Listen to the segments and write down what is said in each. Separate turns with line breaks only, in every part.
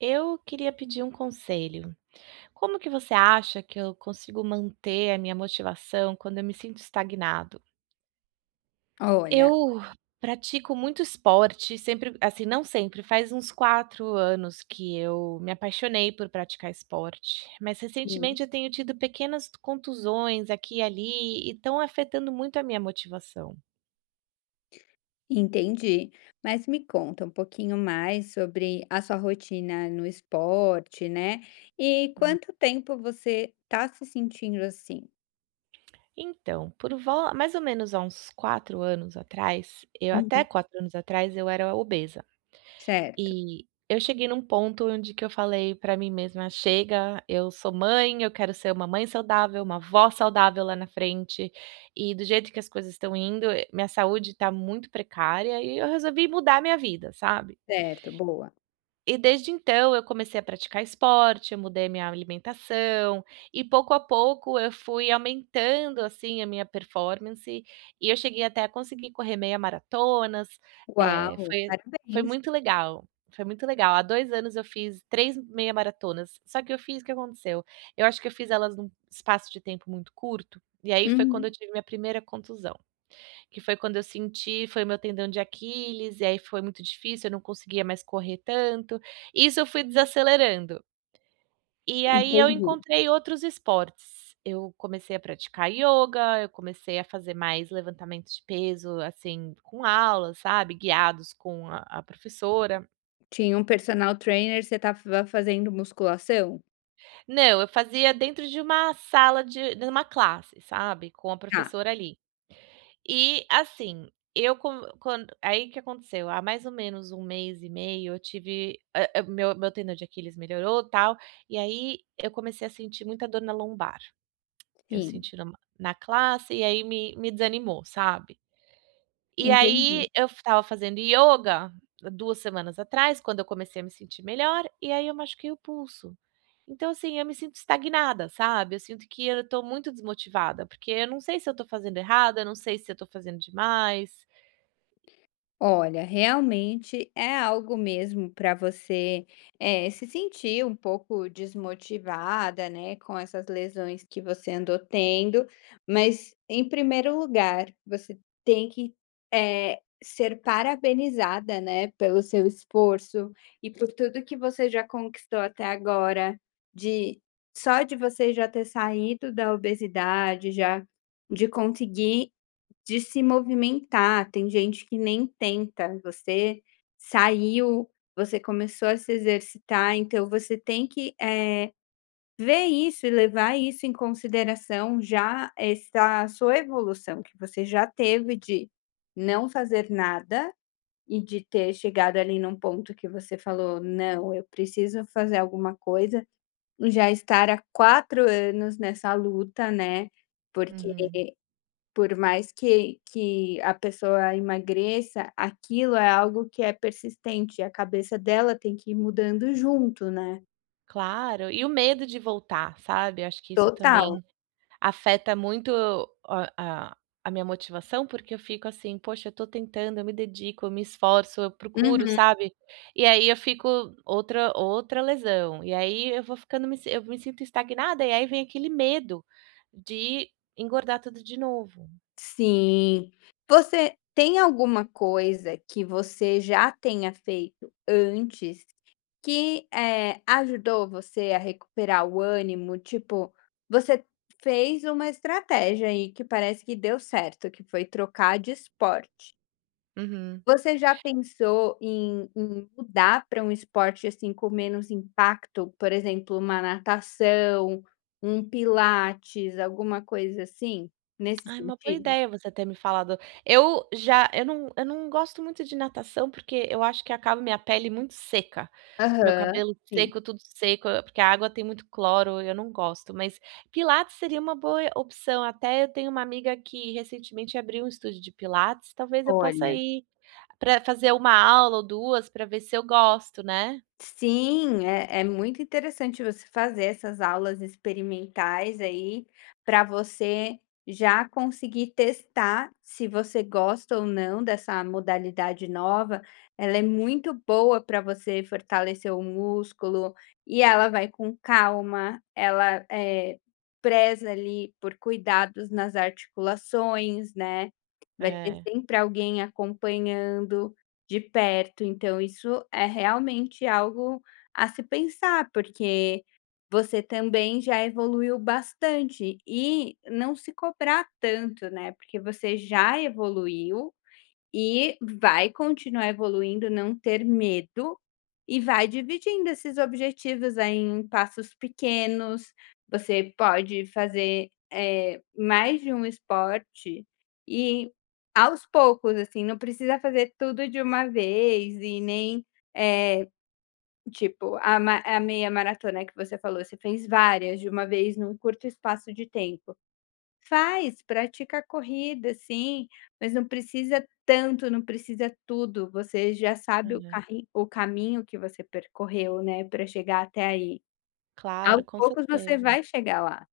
Eu queria pedir um conselho. Como que você acha que eu consigo manter a minha motivação quando eu me sinto estagnado?
Olha.
Eu pratico muito esporte, sempre, assim, não sempre, faz uns 4 anos que eu me apaixonei por praticar esporte, mas
Sim.
recentemente eu tenho tido pequenas contusões aqui e ali e estão afetando muito a minha motivação.
Entendi. Mas me conta um pouquinho mais sobre a sua rotina no esporte, né? E
Hum.
quanto tempo você tá se sentindo assim?
Então, por vol mais ou menos há uns 4 anos atrás, eu até
Uhum.
4 anos atrás eu era obesa.
Certo,
E eu cheguei num ponto onde que eu falei pra mim mesma: "Chega, eu sou mãe, eu quero ser uma mãe saudável, uma vó saudável lá na frente". E do jeito que as coisas estão indo, minha saúde tá muito precária e eu resolvi mudar minha vida, sabe?
certo, boa.
E desde então eu comecei a praticar esporte, eu mudei a minha alimentação e pouco a pouco eu fui aumentando, assim, a minha performance e eu cheguei até a conseguir correr meia maratonas, eh,
Uau,
foi foi
parabéns.
muito legal, foi muito legal. Há 2 anos eu fiz 3 meia maratonas, só que eu fiz o que aconteceu? Eu acho que eu fiz elas num espaço de tempo muito curto, e aí foi quando eu
Uhum,
tive minha primeira contusão. Que foi quando eu senti, foi o meu tendão de Aquiles, e aí foi muito difícil, eu não conseguia mais correr tanto. Isso eu fui desacelerando. E aí eu
entendi.
encontrei outros esportes. Eu comecei a praticar ioga, eu comecei a fazer mais levantamento de peso, assim, com aula, sabe, guiados com a professora.
Tinha um personal trainer, você estava fazendo musculação?
Não, eu fazia dentro de uma sala de uma classe, sabe, com a
Tá,
professora ali. E assim, eu com quando aí que aconteceu, há mais ou menos um mês e meio eu tive meu tendão de Aquiles melhorou, tal, e aí eu comecei a sentir muita dor na lombar. Eu
sim,
senti numa na classe e aí me desanimou, sabe? E aí
entendi.
eu estava fazendo yoga 2 semanas atrás, quando eu comecei a me sentir melhor, e aí eu machuquei o pulso. Então, assim, eu me sinto estagnada, sabe. Eu sinto que eu tô muito desmotivada, porque eu não sei se eu tô fazendo errado, eu não sei se eu tô fazendo demais.
Olha, realmente é algo mesmo para você se sentir um pouco desmotivada, né, com essas lesões que você andou tendo, mas em primeiro lugar, você tem que ser parabenizada, né, pelo seu esforço e por tudo que você já conquistou até agora, de só de você já ter saído da obesidade, já de conseguir de se movimentar. Tem gente que nem tenta, você saiu, você começou a se exercitar, então você tem que, ver isso e levar isso em consideração, já essa sua evolução que você já teve de não fazer nada e de ter chegado ali num ponto que você falou: "Não, eu preciso fazer alguma coisa", já estar há 4 anos nessa luta, né, porque
Uhum.
por mais que a pessoa emagreça, aquilo é algo que é persistente, a cabeça dela tem que ir mudando junto, né.
Claro, e o medo de voltar, sabe. Eu acho que isso também
Total.
afeta muito a a a minha motivação, porque eu fico assim: "Poxa, eu tô tentando, eu me dedico, eu me esforço, eu procuro",
Uhum.
sabe. E aí eu fico outra lesão, e aí eu vou ficando eu me sinto estagnada, e aí vem aquele medo de engordar tudo de novo.
Sim. Você tem alguma coisa que você já tenha feito antes que, ajudou você a recuperar o ânimo? Tipo, você fez uma estratégia aí que parece que deu certo, que foi trocar de esporte.
Uhum.
Você já pensou em mudar para um esporte, assim, com menos impacto? Por exemplo, uma natação, um pilates, alguma coisa assim, nesse
Ai, uma boa
sentido?
ideia você ter me falado. Eu não gosto muito de natação, porque eu acho que acaba minha pele muito seca. Meu
Aham,
cabelo
sim.
seco, tudo seco, porque a água tem muito cloro, eu não gosto, mas pilates seria uma boa opção. Até eu tenho uma amiga que recentemente abriu um estúdio de pilates, talvez eu possa
Olha.
ir para fazer uma aula ou 2 para ver se eu gosto, né.
Sim, é muito interessante você fazer essas aulas experimentais aí para você já conseguir testar se você gosta ou não dessa modalidade nova. Ela é muito boa para você fortalecer o músculo e ela vai com calma, preza ali por cuidados nas articulações, né? Vai ter
É,
sempre alguém acompanhando. De perto, então isso é realmente algo a se pensar, porque você também já evoluiu bastante e não se cobrar tanto, né, porque você já evoluiu e vai continuar evoluindo, não ter medo, e vai dividindo esses objetivos aí em passos pequenos. Você pode fazer, mais de um esporte e, aos poucos, assim, não precisa fazer tudo de uma vez e nem, eh, tipo, a meia maratona que você falou, você fez várias de uma vez num curto espaço de tempo. Faz, pratica a corrida, sim, mas não precisa tanto, não precisa tudo, você já sabe o
aham.
carri o caminho que você percorreu, né, para chegar até aí.
Claro,
Aos
com
poucos você
certeza.
vai chegar lá.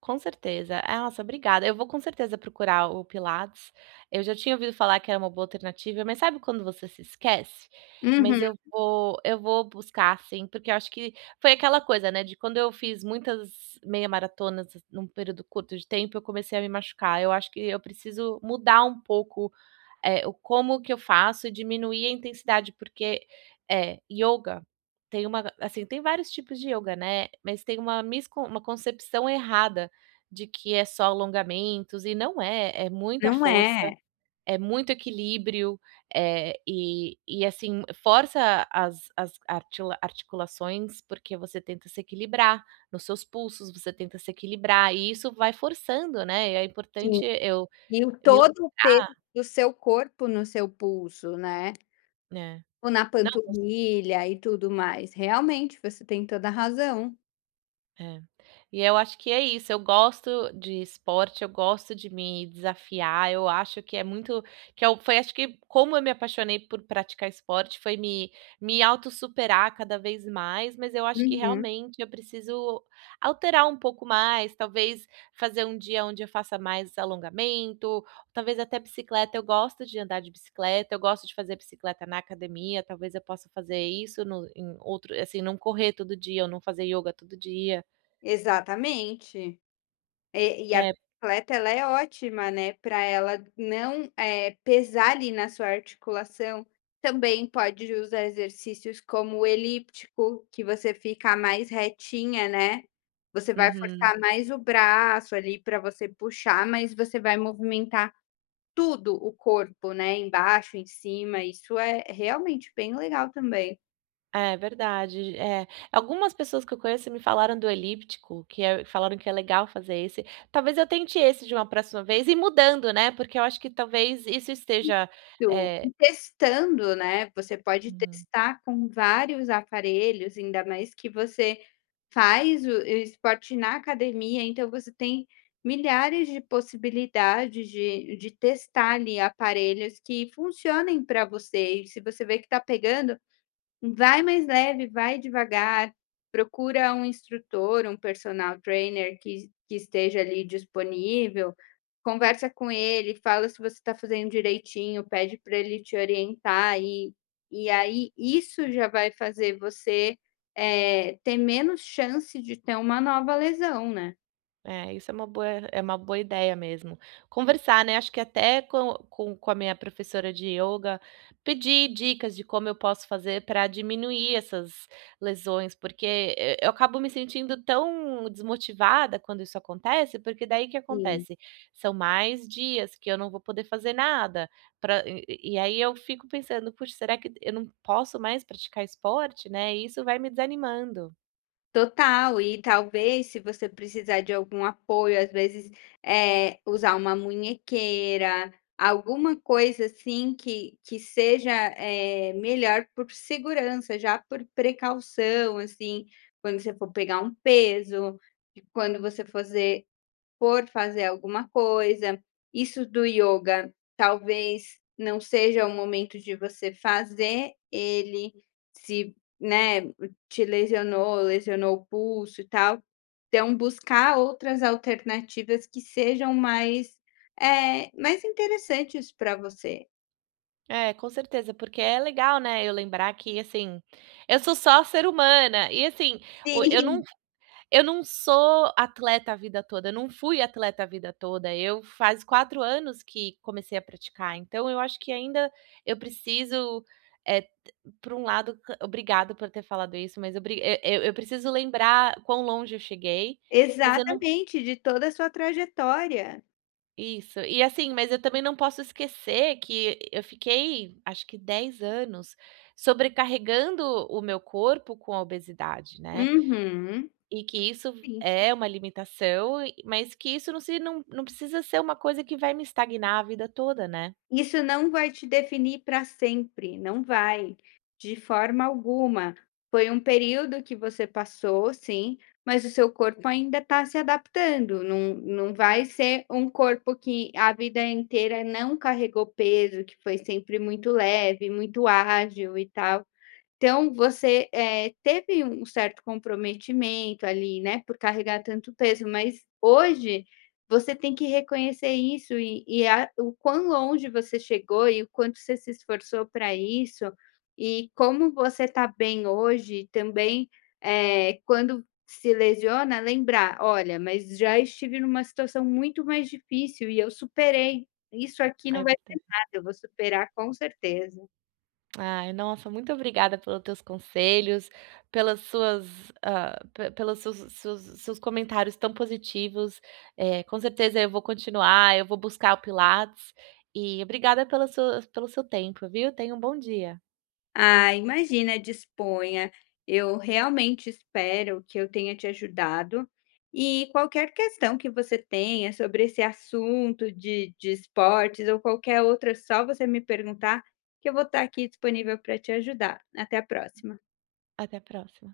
Com certeza. Ah, nossa, obrigada. Eu vou com certeza procurar o Pilates. Eu já tinha ouvido falar que era uma boa alternativa, mas sabe quando você se esquece? Mas
Uhum,
eu vou buscar sim, porque eu acho que foi aquela coisa, né, de quando eu fiz muitas meia maratonas num período curto de tempo, eu comecei a me machucar. Eu acho que eu preciso mudar um pouco o como que eu faço diminuir a intensidade, porque, yoga tem uma assim, tem vários tipos de yoga, né, mas tem uma miscon uma concepção errada de que é só alongamentos e não é, é muita
não
força,
é.
é muito equilíbrio, é e assim, força as artila articulações, porque você tenta se equilibrar nos seus pulsos, você tenta se equilibrar e isso vai forçando, né, é
Sim.
importante eu
E o
me.
todo o peso do seu corpo no seu pulso, né,
É.
ou na
Não.
panturrilha e tudo mais. Realmente, você tem toda a razão.
É. E eu acho que é isso, eu gosto de esporte, eu gosto de me desafiar, eu acho que é muito que eu foi acho que como eu me apaixonei por praticar esporte, foi me autossuperar cada vez mais, mas eu acho que
Uhum,
realmente eu preciso alterar um pouco mais, talvez fazer um dia onde eu faça mais alongamento, talvez até bicicleta, eu gosto de andar de bicicleta, eu gosto de fazer bicicleta na academia, talvez eu possa fazer isso em outro assim, não correr todo dia ou não fazer yoga todo dia.
exatamente. E a
É,
bicicleta ela é ótima, né, para ela não, pesar ali na sua articulação. Também pode usar exercícios como o elíptico, que você fica mais retinha, né. Você vai
uhum.
forçar mais o braço ali para você puxar, mas você vai movimentar tudo o corpo, né, embaixo, em cima, isso é realmente bem legal também.
É verdade, é. Algumas pessoas que eu conheço me falaram do elíptico, que é falaram que é legal fazer esse. Talvez eu tente esse de uma próxima vez e mudando, né, porque eu acho que talvez isso esteja,
Tu
eh
Testando, né, você pode
uhum.
testar com vários aparelhos, ainda mais que você faz o esporte na academia, então você tem milhares de possibilidades de testar ali aparelhos que funcionem para você, e se você vê que está pegando, vai mais leve, vai devagar, procura um instrutor, um personal trainer que esteja ali disponível, conversa com ele, fala se você está fazendo direitinho, pede para ele te orientar e aí isso já vai fazer você, ter menos chance de ter uma nova lesão, né?
É, isso é uma boa ideia mesmo. Conversar, né, acho que até com a minha professora de ioga, pedir dicas de como eu posso fazer para diminuir essas lesões, porque eu acabo me sentindo tão desmotivada quando isso acontece, porque daí o que
Sim.
acontece? São mais dias que eu não vou poder fazer nada, pra e aí eu fico pensando: "Puxa, será que eu não posso mais praticar esporte?", né, e isso vai me desanimando.
Total, e talvez, se você precisar de algum apoio, às vezes, usar uma munhequeira, alguma coisa assim que seja, melhor por segurança, já por precaução, assim, quando você for pegar um peso, e quando você fazer por fazer alguma coisa. Isso do yoga talvez não seja o momento de você fazer ele, se, né, te lesionou o pulso e tal. Então buscar outras alternativas que sejam mais interessantes para você.
É, com certeza, porque é legal, né, eu lembrar que, assim, eu sou só ser humana e, assim, o
Sim.
eu não sou atleta a vida toda, eu não fui atleta a vida toda, eu faz 4 anos que comecei a praticar, então eu acho que ainda eu preciso, é, por um lado, c obrigado por ter falado isso, mas obri eu preciso lembrar quão longe eu cheguei, mas eu não
Exatamente, de toda a sua trajetória.
Isso. E assim, mas eu também não posso esquecer que eu fiquei, acho que 10 anos, sobrecarregando o meu corpo com a obesidade, né.
Uhum.
E que isso
Gente.
é uma limitação, mas que isso não se não não precisa ser uma coisa que vai me estagnar a vida toda, né.
Isso não vai te definir para sempre, não vai, de forma alguma. Foi um período que você passou, sim, mas o seu corpo ainda está se adaptando. Não, não vai ser um corpo que a vida inteira não carregou peso, que foi sempre muito leve, muito ágil e tal. Então você, teve um certo comprometimento ali, né, por carregar tanto peso, mas hoje você tem que reconhecer isso e a o quão longe você chegou e o quanto você se esforçou para isso, e como você está bem hoje também, quando se lesiona, lembrar: "Olha, mas já estive numa situação muito mais difícil e eu superei. Isso aqui não
É.
vai ser nada, eu vou superar com certeza".
Ai, nossa, muito obrigada pelos teus conselhos, pelas suas, pe pelos seus seus seus comentários tão positivos. Com certeza eu vou continuar, eu vou buscar o pilates e obrigada pela sua pelo seu tempo, viu. Tenha um bom dia.
Ah, imagina, disponha. Eu realmente espero que eu tenha te ajudado. E qualquer questão que você tenha sobre esse assunto de esportes ou qualquer outra, é só você me perguntar, que eu vou estar aqui disponível para te ajudar. Até a próxima.
Até a próxima.